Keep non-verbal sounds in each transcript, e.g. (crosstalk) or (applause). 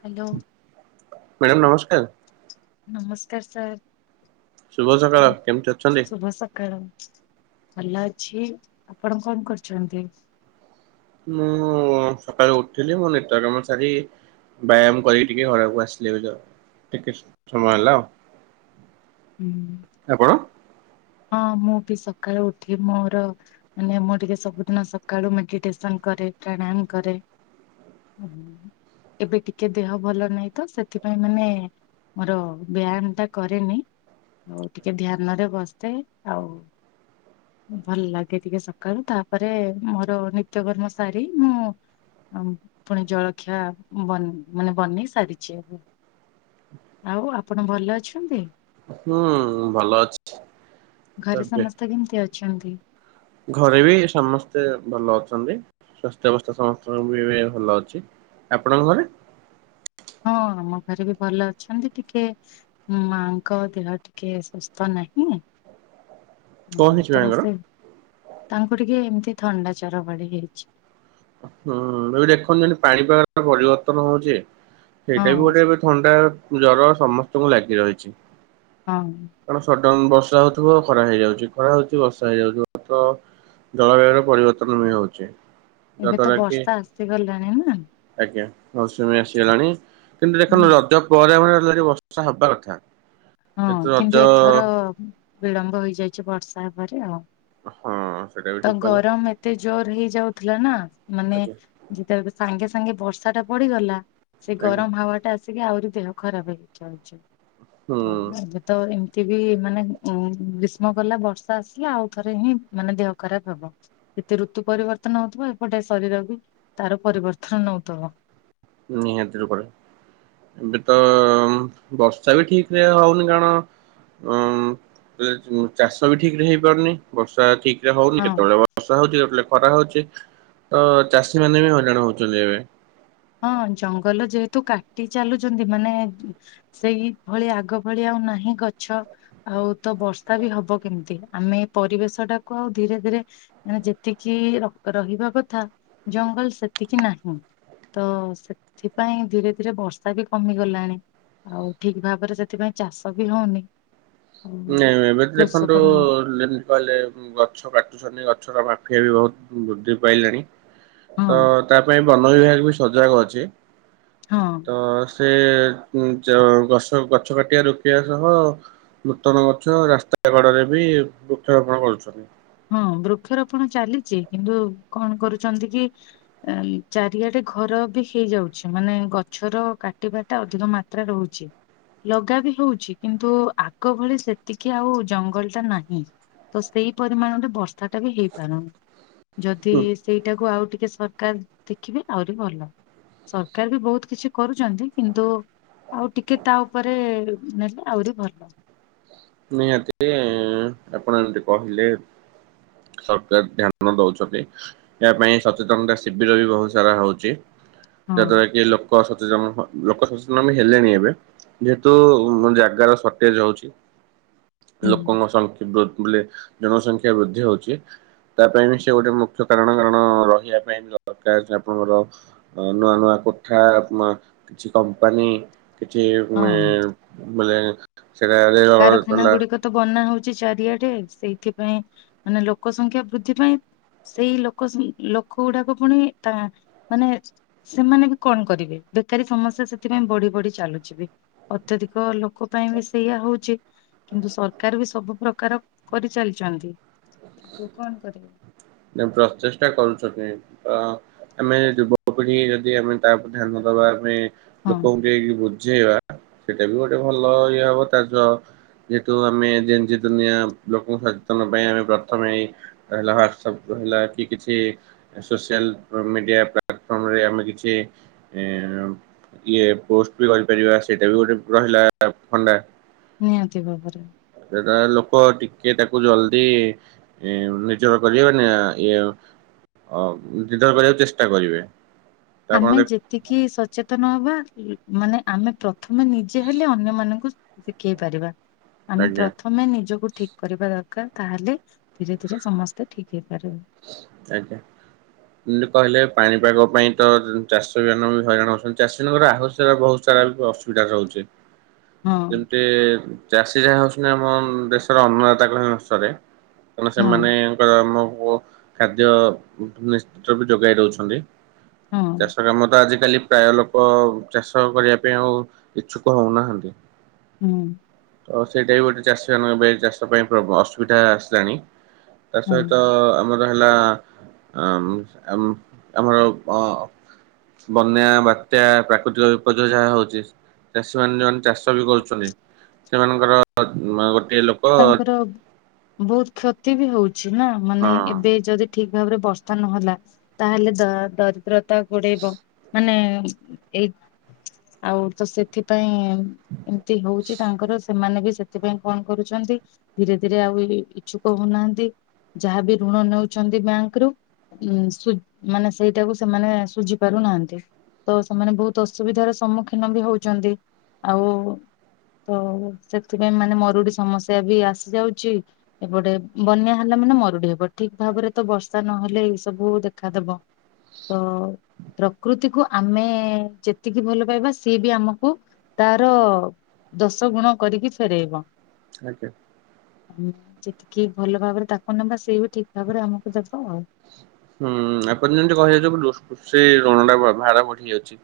Hello. Madam ନମସ୍କାର ନମସ୍କାର sir. ଶୁଭ ସକାଳ କଣ କେମିତି ଅଛନ୍ତି? ଶୁଭ ସକାଳ ଭଲ ଅଛି ଆପଣ କଣ କରୁଛନ୍ତି? ମୁଁ ସକାଳୁ ଉଠିଲି ମୋ ନିତ୍ୟ କର୍ମ ସାରି ବ୍ୟାୟାମ କରିକି ଟିକେ ଖରା କୁ ଆସିଲି ଏବେ ଆଉ ଟିକେ ସମୟ ହେଲା ଆଉ। ହୁଁ। ଆପଣ? ହଁ ମୁଁ ବି ସକାଳୁ ଉଠି ମୋର ମାନେ ମୁଁ ଟିକେ ସବୁଦିନ ସକାଳୁ ମେଡିଟେସନ କରେ ପ୍ରଣାୟାମ କରେ। ଏବେ ଟିକେ ଦେହ ଭଲ ନାହିଁ ତ ସେଥିପାଇଁ ମାନେ ମୋର ବ୍ୟାୟାମ ଟା କରେନି ଆଉ ଟିକେ ଧ୍ୟାନ ରେ ବସ ଥାଏ ଆଉ ଭଲ ଲାଗେ ଟିକେ ସକାଳୁ ତାପରେ ମୋର ନିତ୍ୟକର୍ମ ଶାରୀ ମୁଁ ପୁଣି ଜଳଖିଆ ବ ମାନେ ବନେଇ ସାରିଛି ଏବେ। ଆଉ ଆପଣ ଭଲ ଅଛନ୍ତି? ହୁଁ ଭଲ ଅଛି। ତ ଘରେ ଏବେ ସମସ୍ତେ କେମିତି ଅଛନ୍ତି? ଘରେ ବି ସମସ୍ତେ ଭଲ ଅଛନ୍ତି। ସ୍ୱାସ୍ଥ୍ୟ ଅବସ୍ଥା ସମସ୍ତଙ୍କ ବି ଭଲ ଅଛି। ଆପଣଙ୍କ ଘରେ? ହଁ ଆମ ଘରେ ବି ଭଲ ଅଛନ୍ତି ଟିକେ ମାଙ୍କ ଦେହ ଟିକେ ସୁସ୍ଥ ନାହିଁ। କଣ ନାହିଁ ହେଇଛି ତ ମାଙ୍କର? ସେ ତାଙ୍କୁ ଟିକେ ଏମିତି ଥଣ୍ଡା ଜର ଭଳି ହେଇଛି। ହୁଁ ଏବେ ଦେଖନ୍ତୁ ପାଣିପାଗ ର ପରିବର୍ତ୍ତନ ହଉଛି। ହଁ ସେଇଟା ବି ଗୋଟେ ଏବେ ଥଣ୍ଡା ଜର ସମସ୍ତଙ୍କୁ ଲାଗି ରହିଛି। ହଁ। କାରଣ ବର୍ଷା ହଉଥିବ ଖରା ହେଇଯାଉଛି ଖରା ହଉଛି ବର୍ଷା ହେଇଯାଉଥିବ ତ ଜଳବାୟୁ ର ପରିବର୍ତ୍ତନ ବି ହଉଛି। ଏବେ ତ ଯାହାଦ୍ୱାରା କି ବର୍ଷା ଆସିଗଲାଣି ନା ଆଜ୍ଞା ମୌସୁମୀ ଆସେ ଗଲାଣି କିନ୍ତୁ ହୁଁ, ଦେଖନ୍ତୁ ରଜ ପରେ (unintelligible) ବର୍ଷା ହବା କଥା। ହଁ କିନ୍ତୁ ଏଥର ବିଳମ୍ବ ହେଇଯାଇଛି ବର୍ଷା ହେବରେ ଆଉ। ହଁ। ସେଇଟା ବି ତ ଠିକ କହିଲେ ଗରମ ଏତେ ଜୋର ହେଇଯାଉଥିଲା ନା ମାନେ ଆଜ୍ଞା ଯେତେବେଳେ ସାଙ୍ଗେ ସାଙ୍ଗେ ବର୍ଷା ବର୍ଷା ଟା ପଡିଗଲା ସେ ଆଜ୍ଞା ଗରମ ହାୱ ଟା ଆସିକି ଆହୁରି ଦେହ ଖରାପ ହେଇ ଯାଉଛି। ହୁଁ ତମେ ଏବେ ତ ଏ ସେ ବି ମାନେ ଉ ଗ୍ରୀଷ୍ମ ଗଲା ବର୍ଷା ଆସିଲା ଆଉ ଥରେ ହିଁ ମାନେ ଦେହ ଖରାପ ହବ। ଏତେ ଋତୁ ପରିବର୍ତ୍ତନ ହଉଥିବ ଏପଟେ ଶରୀର ବି ତାର ପରିବର୍ତ୍ତନ ନଉଥିବ। ନିହାତି ରୂପରେ। ଏବେ ତ ବର୍ଷା ବି ଠିକ ରେ ହଉନି କାରଣ ଉଁ ଚାଷ ବି ଠିକ ରେ ହେଇପାରୁନି ବର୍ଷା ଠିକ ହଉନି ହଁ। କେତେବେଳେ ବର୍ଷା ହଉଛି କେତେବେଳେ ଖରା ହଉଛି ତ ଚାଷୀ ମାନେ ବି ହଇରାଣ ହଉଛନ୍ତି ଏବେ। ହଁ ଜଙ୍ଗଲ ଯେହେତ ତୁ କାଟି ଚାଲୁଛନ୍ତି ମାନେ ସେଇ ଭଳି ଆଗ ଭଳି ଆଉ ନାହିଁ ଗଛ ଆଉ ତ ବର୍ଷା ବି ହବ କେମିତି ଆମେ ପରିବେଶ ଟାକୁ ଆଉ ଧୀରେ ଧୀରେ ମାନେ ଯେତିକି ରହିବା କଥା ଜଙ୍ଗଲ ସେତିକି ନାହିଁ। ତ ସେଥିପାଇଁ ଧୀରେ ଧୀରେ ବର୍ଷା ବି କମିଗଲାଣି। ଆଉ ଠିକ ଭାବରେ ସେଥିପାଇଁ ଚାଷ ବି ହଉନି। ଆଉ ନାଇଁ (unintelligible) ଏବେ ତ ଦେଖନ୍ତୁ କୃଷକ ମାନେ ଯେମିତି କହିଲେ ଗଛ କାଟୁଛନ୍ତି ଗଛର ମାଫିଆ ବି ବହୁତ ବୃଦ୍ଧି ପାଇଲେଣି ହଁ ତ ତା ପାଇଁ ବନ ବିଭାଗ ବି ସଜାଗ ଅଛି ହଁ ତ ସେ (unintelligible) ଗଛ ଗଛ କାଟିବା ରୋକିବା ସହ ନୂତନ ଗଛ ରାସ୍ତା କଡରେ ବି ବୃକ୍ଷରୋପଣ କରୁଛନ୍ତି। ହଁ ବୃକ୍ଷରୋପଣ ଚାଲିଛି କିନ୍ତୁ କଣ କରୁଛନ୍ତି କି ଚାରିଆଡେ ଘର ବି ହେଇଯାଉଛି ମାନେ ଗଛର କାଟିବା ଟା ଅଧିକ ମାତ୍ରା ରହୁଛି। ଲଗା ବି ହଉଛି କିନ୍ତୁ ଆଗ ଭଳି ସେତିକି ଆଉ ଜଙ୍ଗଲ ଟା ନାହିଁ। ତ ସେଇ ପରିମାଣରେେ ବର୍ଷା ଟା ବି ହେଇପାରୁନି ଯଦି ହୁଁ ସେଇଟାକୁ ଆଉ ଟିକେ ସରକାର ଦେଖିବେ ଆହୁରି ଭଲ ସରକାର ବି ବହୁତ କିଛି କରୁଛନ୍ତି କିନ୍ତୁ ଆଉ ଟିକେ ତା ଉପରେ ନେଲେ ଆହୁରି ଭଲ। ନିହାତି ଆପଣ ଯେମିତି କହିଲେ ସରକାର ଧ୍ୟାନ ଦଉଛନ୍ତି। ଏହା ପାଇଁ ସଚେତନତା ଶିବିର ବି ବହୁତ ସାରା ହଉଛି। ହଁ ଯାହାଦ୍ୱାରା କି ଲୋକ ସ୍ ଚେନ ଲୋକ ସଚେତନ ବି ହେଲେଣି ଏବେ ଯେହେତୁ ଜାଗାର ସଟେଜ ହଉଛି ହୁଁ ଲୋକଙ୍କ ସଂଖ୍ୟା ବେଲେ ଜନସଂଖ୍ୟା ବୃଦ୍ଧି ହଉଛି ତା ପାଇଁ ବି ସେ ଗୋଟେ ମୁଖ୍ୟ କାରଣ କାରଣ ରହିବା ପାଇଁ ବି ଦରକାର ଆପଣଙ୍କର ନୂଆ ନୂଆ କୋଠା ମା କିଛି କମ୍ପାନୀ କିଛି ଉ ହଁ। ବେଲେ ସେଟାରେ ରହି ଖାନା ଗୁଡିକ ତ ବନା ହଉଛି। ଚାରିଆଡେ ସେଇଥିପାଇଁ ମାନେ ଲୋକ ସଂଖ୍ୟା ବୃଦ୍ଧି ପାଇଁ ସେଇ ଲୋକ ସେ ଲୋକ ଗୁଡାକ ପୁଣି ତା ମାନେ ସେମାନେ ବି କଣ କରିବେ ବେକାରୀ ସମସ୍ୟା ସେଥିପାଇଁ ବଢି ବଢି ଚାଲୁଛି ବି ଅତ୍ୟଧିକ ଲୋକ ପାଇଁ ବି ସେଇଆ ହଉ। କିନ୍ତୁ ସରକାର ବି ସବୁ ପ୍ରକାର କରିଚାଲିଛନ୍ତି। ତୁ କଣ କରିବୁ? ପ୍ରଚେଷ୍ଟା କରୁଛନ୍ତି ଆମେ ଯୁବପିଢି ଯଦି ଆମେ ତା ଉପରେ ଧ୍ୟାନ ଦବା ଆମେ ହଁ ଲୋକଙ୍କୁ ଯାଇକି ବୁଝ୍ ବୁଝେଇବା ସେଇଟା ବି ଗୋଟେ ଭଲ ଇଏ ହବ ତା ଯ ଯେହେତୁ ଆମେ ଯେନଜି ଦୁନିଆ ଲୋକଙ୍କୁ ସଚେତନ ପାଇଁ ଆମେ ପ୍ରଥମେ ଏଇ ହେଲା ୱାଟ୍ସସପ ରହିଲା କି କିଛି ସୋସିଆଲ ମିଡ଼ିଆ ପ୍ଲା କରି ଆମେ କିଛି ଇଏ ପୋଷ୍ଟ ବି ରହିପାରିବା ସେଇଟା ବି ଗୋଟେ ରହିଲା ତାର ଫଣ୍ଡା ନିହାତି ଭାବରେ ବ ଟିକେ ତାକୁ ଜଲଦି ନିଜର କରିହବ ଇଏ ଅ ଯୁଦ୍ଧ କରିବାକୁ ଚେଷ୍ଟା କରିବେ। ତ ଆପଣ ଆମେ ଦେଖ ଯେତିକି ସଚେତନ ହବା ମାନେ ଆମେ ପ୍ର ଥମେ ନିଜେ ହେଲେ ଅନ୍ୟ ମାନଙ୍କୁ ଶିଖେଇ ପାରିବା। ଆମେ ଆଜ୍ଞା ପ୍ରଥମେ ନିଜକୁ ଠିକ କରିବା ଦରକା କାର ତାହେଲେ ଧୀରେ ଧୀରେ ସମସ୍ତେ ଠିକ ହେଇପାରିବେ। ଆଜ୍ଞା। ଲ କହିଲେ ପାଣିପାଗ ପାଇଁ ତ ଚାଷୀ ମାନେ ବି ହଇରାଣ ହଉଛନ୍ତି ଚାଷୀ ମାନଙ୍କର ଆହସ୍ୟ ବହୁତ ଲା ବେଳକୁ ଅସୁବିଧା ରହୁଛି। ହଁ ଯେମିତି ଚାଷୀ ଯାହା ହଉଛନ୍ତି ଆମ ଦେଶର ଅନ୍ନଦତା କହିଲେ ନସରେ ତ ହଁ ସେମାନଙ୍କର ଆମକୁ ଖାଦ୍ୟ ନିଶ୍ଚ ବି ଯୋଗାଇଦଉଛନ୍ତି ହଁ ଚାଷ କାମ ତ ଆଜିକାଲି ପ୍ରାୟ ଲୋକ ଚାଷ କରିବା ପାଇଁ ଆଉ ଇଛୁକ ହଉନାହାନ୍ତି। ହୁଁ। ଆଉ ସେଇଟା ବି ଗୋଟେ ଚାଷୀ ମାନଙ୍କ ଚାଷ ପାଇଁ ଅସୁବିଧା ଆସିଲାଣି ତା ହଁ ସହିତ ଆମର ଲା ଆମ୍ ଆମ୍ ଆମର ଅ ବନ୍ୟା ବାତ୍ୟା ପ୍ରାକୃତିକ ବିପଯ୍ୟୟ ଯାହା ହଉଛି ଚାଷୀ ମାନେ ଯୋଉମାନେ ଚାଷ ବି କରୁଛନ୍ତି ସେମାନଙ୍କର ଗ ତାଙ୍କର ବହୁତ କ୍ଷତି ବି ହଉଛି ନା ହଁ ମାନେ ଏବେ ଯଦି ଠିକ୍ ଭାବରେ ବର୍ଷା ନହେଲା ତାହେଲେ ଦ ଦରିଦ୍ରତା ଗୋଡେଇବ ମାନେ ଏଇ ଆଉ ତ ସେଥିପାଇଁ ଏମିତି ହଉଛି ତାଙ୍କର ସେମାନେ ବି ସେଥିପାଇଁ କଣ କରୁଛନ୍ତି ଧୀରେ ଧୀରେ ଆଉ ଇଛୁକ ହୋଉନାହାନ୍ତି। ଯାହାବି ଋଣ ନେଉଛନ୍ତି ବ୍ୟାଙ୍କରୁ ଉଁ ମାନେ ସେଇଟାକୁ ସେମାନେ ସୁଝି ପାରୁନାହାନ୍ତି ତ ସେମାନେ ବହୁତ ଅସୁବିଧାର ସମ୍ମୁଖୀନ ବି ହଉଛନ୍ତି ଆଉ ତ ସେଥିପାଇଁ ମାନେ ମରୁଡି ସ ସମସ୍ୟା ବି ଆସି ଯାଉଛି ଏପଟେ ବନ୍ୟା ହେଲା ମାନେ ମରୁଡି ହେବ ଠିକ ଭାବରେ ତ ବର୍ଷା ନହ ନହେଲେ ଏଇ ସବୁ ଦେଖାଦବ ତ ପ୍ରକୃତିକୁ ଆମେ ଯେତିକି ଭଲ ପାଇବା ସିଏ ବି ଆମକୁ ତାର ଦଶ ଗୁଣ କରିକି ଫେରେଇବ ଆଜ୍ଞା ଉ ଯେତିକି ଭଲ ଭାବରେ ତାକୁ ନବା ସେଇ ବି ଠିକ ଭାବରେ ଆମକୁ ଦବ ଆଉ ହୁଁ ଆପଣ ଯେମିତି କହି ଯାଉଛୁୁ କୃଷି ରଣଟା ଭାର ବଢି ଯାଉଛି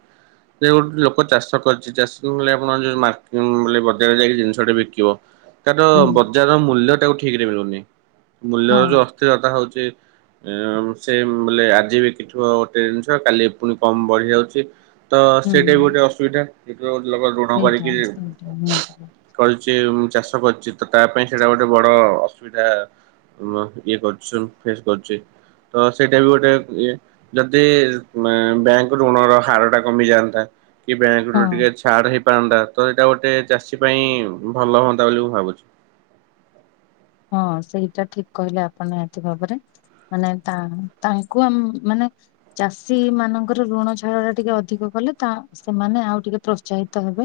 ଯେ ଗୋଟେ ଲୋକ ଚାଷ କରଛି ଚାଷ (unintelligible) ଆପଣ ଯୋଉ ମ ବଜାର ଯାଇକି ଜିନିଷଟା ବିକିବ ତାର ହୁଁ ବଜାରର ମୂଲ୍ୟ ତାକୁ ଠିକ ରେ ମିଳୁନି ମୂଲ୍ୟ ହଁ ର ଯୋଉ ଅସ୍ଥିରତା ହଉଛି ଉଁ ସେମ ବୋଲେ ଆଜି ବିକି ଥିବ ଗୋଟେ ଜିନିଷ କାଲି ପୁଣି କମ ବଢି ଯାଉଛି ତ ହୁଁ ସେଇଟା ବି ଗୋଟେ ଅସୁବିଧା ଯୋଉ ଲୋକ ଋଣ ସେଇଟା କରିକି ଉଁ ସେଇଟା ନିହାତି ଭାବେ। କରିଛି ଚାଷ କରିଛି ତ ତା ପାଇଁ ସେଇଟା ଗୋଟେ ବଡ ଅସୁବିଧା ଋଣ ଯିଏ କରୁଛି ସବୁ ଫେସ କରୁଛି ତ ସେଇଟା ବି ଗୋଟେ ଇଏ ଯଦି ବ୍ୟାଙ୍କ ଋଣ ର ହାର ଟା କମିଯାଆନ୍ତା କି ବ୍ୟାଙ୍କରୁ ହଁ ଟିକେ ଛାଡ୍ ହେଇ ପାରନ୍ତା ତ ଏଇଟା ଗୋଟେ ଚାଷୀ ପାଇଁ ଭଲ ହୁଅନ୍ତା ବୋଲି ମୁଁ ଭାବୁଛି ହଁ ସେଇଟା ଠିକ କହିଲେ ଆପଣ ନିହାତି ଭାବରେ ମାନେ ତାଙ୍କୁ ତାଙ୍କୁ ଆମ ମାନେ ଚାଷୀ ମାନଙ୍କର ଋଣ ଛାଡ଼ଟା ଟିକେ ଅଧିକ କଲେ ତା ସେମାନେ ଆଉ ଟିକେ ପ୍ରୋତ୍ସାହିତ ହେବେ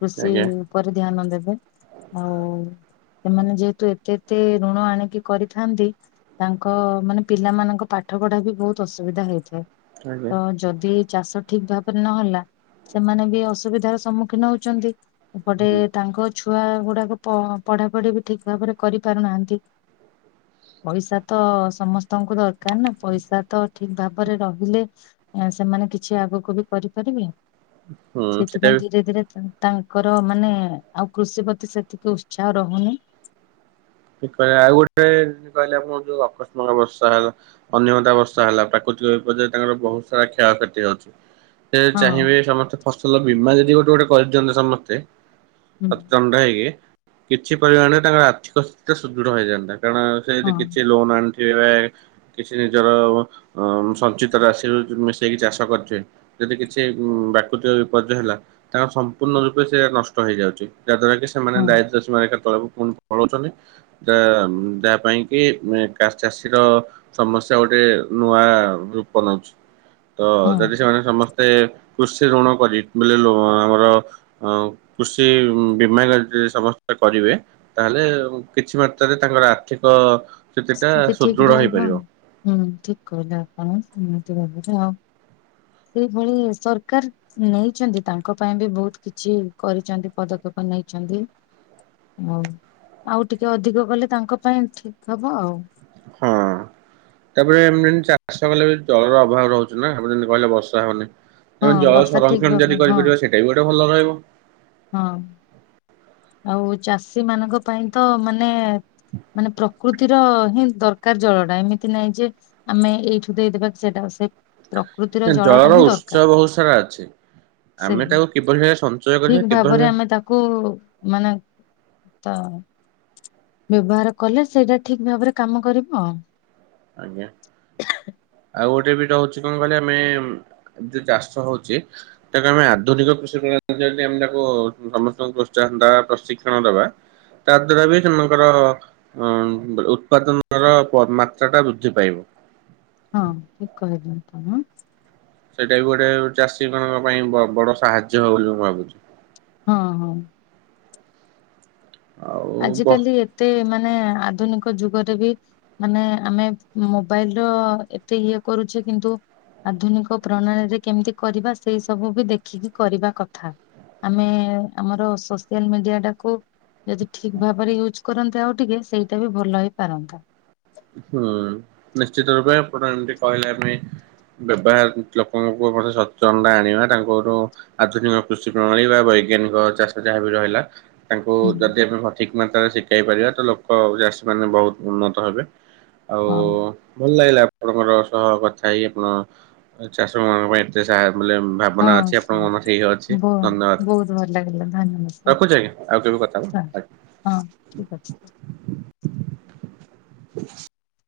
କୃଷି ଆଜ୍ଞା ଉପରେ ଧ୍ୟାନ ଦେବେ ଆଉ ସେମାନେ ଯେହେତୁ ଯେତେ ଋଣ ଆଣିକି କରିଥାନ୍ତି ତାଙ୍କ ମାନେ ପିଲାମାନଙ୍କ ପାଠ ପଢା ବି ବହୁତ ଅସୁବିଧା ସୁବିଧା ହେଇଥାଏ ଆଜ୍ଞା ତ ଯଦି ଚାଷ ଠିକ ଭାବରେ ନହେଲା ସେମାନେ ବି ଅସୁବିଧାର ସମ୍ମୁଖୀନ ହଉଛନ୍ତି! ଏପଟେ ତାଙ୍କ ଛୁଆ ଗୁଡାକ ପ ପଢା ପଢି ବି ଠିକ ଭାବରେ କରି ପାରୁନାହାନ୍ତି ପଇସା ତ ସମସ୍ତଙ୍କୁ ଦରକାର ନା ପଇସା ତ ଠିକ ଭାବରେ ରହିଲେ ସେମାନେ କିଛି ଆଗକୁ ବି କରିପାରିବି ହୁଁ ସେଇଟା ବି ସେଥିପାଇଁ ଧୀରେ ଧୀରେ ତ ତାଙ୍କର ମାନେ ଆଉ କୃଷି ପ୍ରତି ସେତିକି ଉତ୍ସାହ ରହୁନି ଠିକ କହିଲେ ଆଉ ଗୋଟେ କହିଲେ ଆପଣ ଯୋଉ ଆକସ୍ମିକ ବର୍ଷା ହେଲା ଅନିୟମିତା ବର୍ଷା ହେଲା ପ୍ରାକୃତିକ (unintelligible) ବିପର୍ଯ୍ୟୟରେ ତାଙ୍କର ବହୁତ ସାରା କ୍ଷୟକ୍ଷତି ହଉଛି ସେ ହଁ ଚାହିଁବେ ସମସ୍ତେ ଫସଲ ବୀମା ଯଦି ଗୋଟେ ଗୋଟେ କରିଦିଅନ୍ତେ ସମସ୍ତେ ହୁଁ ପ୍ରଚଣ୍ଡ ହେଇକି କିଛି ପରିମାଣରେ ତାଙ୍କର ଆର୍ଥିକ ସ୍ଥିତି ସୁଦୃଢ ହେଇଯାନ୍ତା କଣ ସେ ହଁ ସେଠି କିଛି ଲୋନ ଆଣିନି (unintelligible) କିଛି ନିଜର ସଞ୍ଚିତ ରାଶିରୁ ମିଶେଇକି ଚାଷ କରିଥିବେ ଯଦି କିଛି ପ୍ରାକୁୃତିକ ବିପର୍ଯ୍ୟୟ ହେଲା ତାହା ହେଲେ ସମ୍ପୂର୍ଣ୍ଣ ରୂପେ ସେ ନଷ୍ଟ ହେଇଯାଉଛି ଯାହାଦ୍ୱାରା କି ସେମାନେ ହଁ ଦାୟିତ୍ଵ ସେମାନେ ଏକା ପୁଣି ତଳକୁ ପୁଣି ପଳାଉଛନ୍ତି ତ ଯାହା ପାଇଁ କି ଚାଷୀ ଚାଷୀର ସମସ୍ୟା ଗୋଟେ ନୂଆ ରୂପ ନଉଛି ତ ହଁ ଯଦି ସେମାନେ ସମସ୍ତେ କୃଷି ଋଣ କରି ବୋଇଲେ ଆମର କୃଷି ବୀମା ସମସ୍ତେ କରିବେ ତାହେଲେ କିଛି ମାତ୍ରାରେ ତାଙ୍କର ଆର୍ଥିକ ସ୍ଥିତିଟା ସ୍ଥିତି ଠିକ ସୁଦୃଢ ରହିବ ହେଇପାରିବ। ହୁଁ ଠିକ୍ କହିଲେ ଆପଣ ଏମତି ଭାବରେ ଆଉ ସେଇଭଳି ସରକାର ନେଇଛନ୍ତି ତାଙ୍କ ପାଇଁ ବି ବହୁତ କିଛି କରିଛନ୍ତି ପଦକ୍ଷେପ ନେଇଛନ୍ତି ହଉ ଆଉ ଟିକେ ଅଧିକ କଲେ ତାଙ୍କ ପାଇଁ ଠିକ ହବ ଆଉ (inaudible) ହଁ ତାପରେ ଏମିତି ଚାଷ କଲେ ବି ଜଳର ଅଭାବ ରହୁଛିୁ ନା ଆମେ ଯେମିତି କହିଲେ ବର୍ଷା ହଉନି ଏବଂ ହଁ ଜଳ ବର୍ଷା ଠିକ ସଂରକ୍ଷଣ ଭାବ ଯଦି ହଁ କରିପାରିବ ସେଇଟା ବି ଗୋଟେ ଭଲ ରହିବ। ହଁ। ଆଉ ଚାଷୀ ମାନଙ୍କ ପାଇଁ ତ ମାନେ ମାନେ ପ୍ରକୃତିର ହିଁ ଦରକାର ଜଳ ଟା ଏମିତି ନାଇଁ ଯେ ଆମେ ଏଇଠୁ ଦେଇଦବା କି ସେଇଟା ସେ ପ୍ରକୃତିର ଜଳଟା ଜଳର ହିଁ ଉତ୍ସ ଦରକାର। ବହୁତ ସାରା ଅଛି ଆମେ ସେଇ ତାକୁ କିଭଳି ଭାବେ ସଞ୍ଚୟ କରିବା ଠିକ କିଭଳି ଭାବରେ ଭାବେ ଆମେ ତାକୁ ମାନେ ତ? ବ୍ୟବହାର କଲେ ସେଇଟା ଠିକ ଭାବରେ କାମ କରିବ ଆଉ। ଆଜ୍ଞା। (unintelligible) ଆଉ ଗୋଟେ ବି ରହୁଛି କଣ କହିଲେ ଆମେ ଯୋଉ ଚାଷ ହଉଛି ତାକୁ ଆମେ ଆଧୁନିକ କୃଷି ପ୍ରଣାଳିରେ ଆମେ ତାକୁ ସମସ୍ତଙ୍କୁ ପ୍ରୋତ୍ସାହନ ଦବା ପ୍ରଶିକ୍ଷଣ ଦବା ତା ଦ୍ଵାରା ବି ସେମାନଙ୍କର ଉତ୍ପାଦନର (unintelligible) ହଁ ଠିକ କହି (unintelligible) ସେଇଟା ବି ଗୋଟେ ଚାଷୀ ମାନଙ୍କ ପାଇଁ ବଡ ସାହାଯ୍ୟ ହବ ବୋଲି ମୁଁ ଭାବୁଛି। ହଁ ହଁ। ଆଉ ବ ଆଜିିକାଲି ଏତେ ମାନେ ମାନେ ଆଧୁନିକ ଯୁଗରେ ବି ମାନେ ଆମେ ମୋବାଇଲ ର ଏତେ ଇଏ କରୁଛେ କିନ୍ତୁ ଆଧୁନିକ ପ୍ରଣାଳୀରେ କେମିତି କରିବା ସେଇ ସବୁ ବି ଦେଖିକି କରିବା କଥା। ଆମେ ଆମର ସୋସିଆଲ ମିଡିଆ ଟାକୁ ଯଦି ଠିକ ଭାବରେ ୟୁଜ୍ କରନ୍ତେ ଆଉ ଟିକେ ସେଇଟା ବି ଭଲ ହେଇପାରନ୍ତା। ହୁଁ ନିଶ୍ଚିତ ରୂପେ ପ୍ରଧାନମନ୍ତ୍ରୀ କହିଲେ ଆମେ ବ୍ୟବହାର ଲୋକଙ୍କୁ ମେ ସଚେତନତା ଆଣିବା ତାଙ୍କଠୁ ଆଧୁନିକ କୃଷି ପ୍ରଣାଳୀ ବା ବୈଜ୍ଞାନିକ ଚାଷ ଯାହା ବି ରହିଲା ତାଙ୍କୁ ହୁଁ ଯଦି ଆମେ ଠିକ୍ ମାତ୍ରାରେ ଶିଖାଇ ପାରିବା ତ ଲୋକ ଚାଷୀମାନେ ବହୁତ ଉନ୍ନତ ହେବେ। ଆଉ ହଁ ଭଲ ଲାଗିଲା ଆପଣଙ୍କ ସହ କଥା ହେଇ ଆପଣ ଚାଷ ମାନଙ୍କ ପାଇଁ ଏତେ ସାହାୟ ଭାବନା ହଁ। ଅଛି ସେ ଆପଣଙ୍କ ମନ ଇ ଅଛି ବ ବହୁତ ଭଲ ଲାଗିଲା ଧନ୍ୟବାଦ ଧନ୍ୟବାଦ ସାର୍ ରଖୁଛି ଆଜ୍ଞା ଆଉ କେ କଥା ସାର୍ ଆ। ହଁ ଠିକ ଅଛି। (inaudible)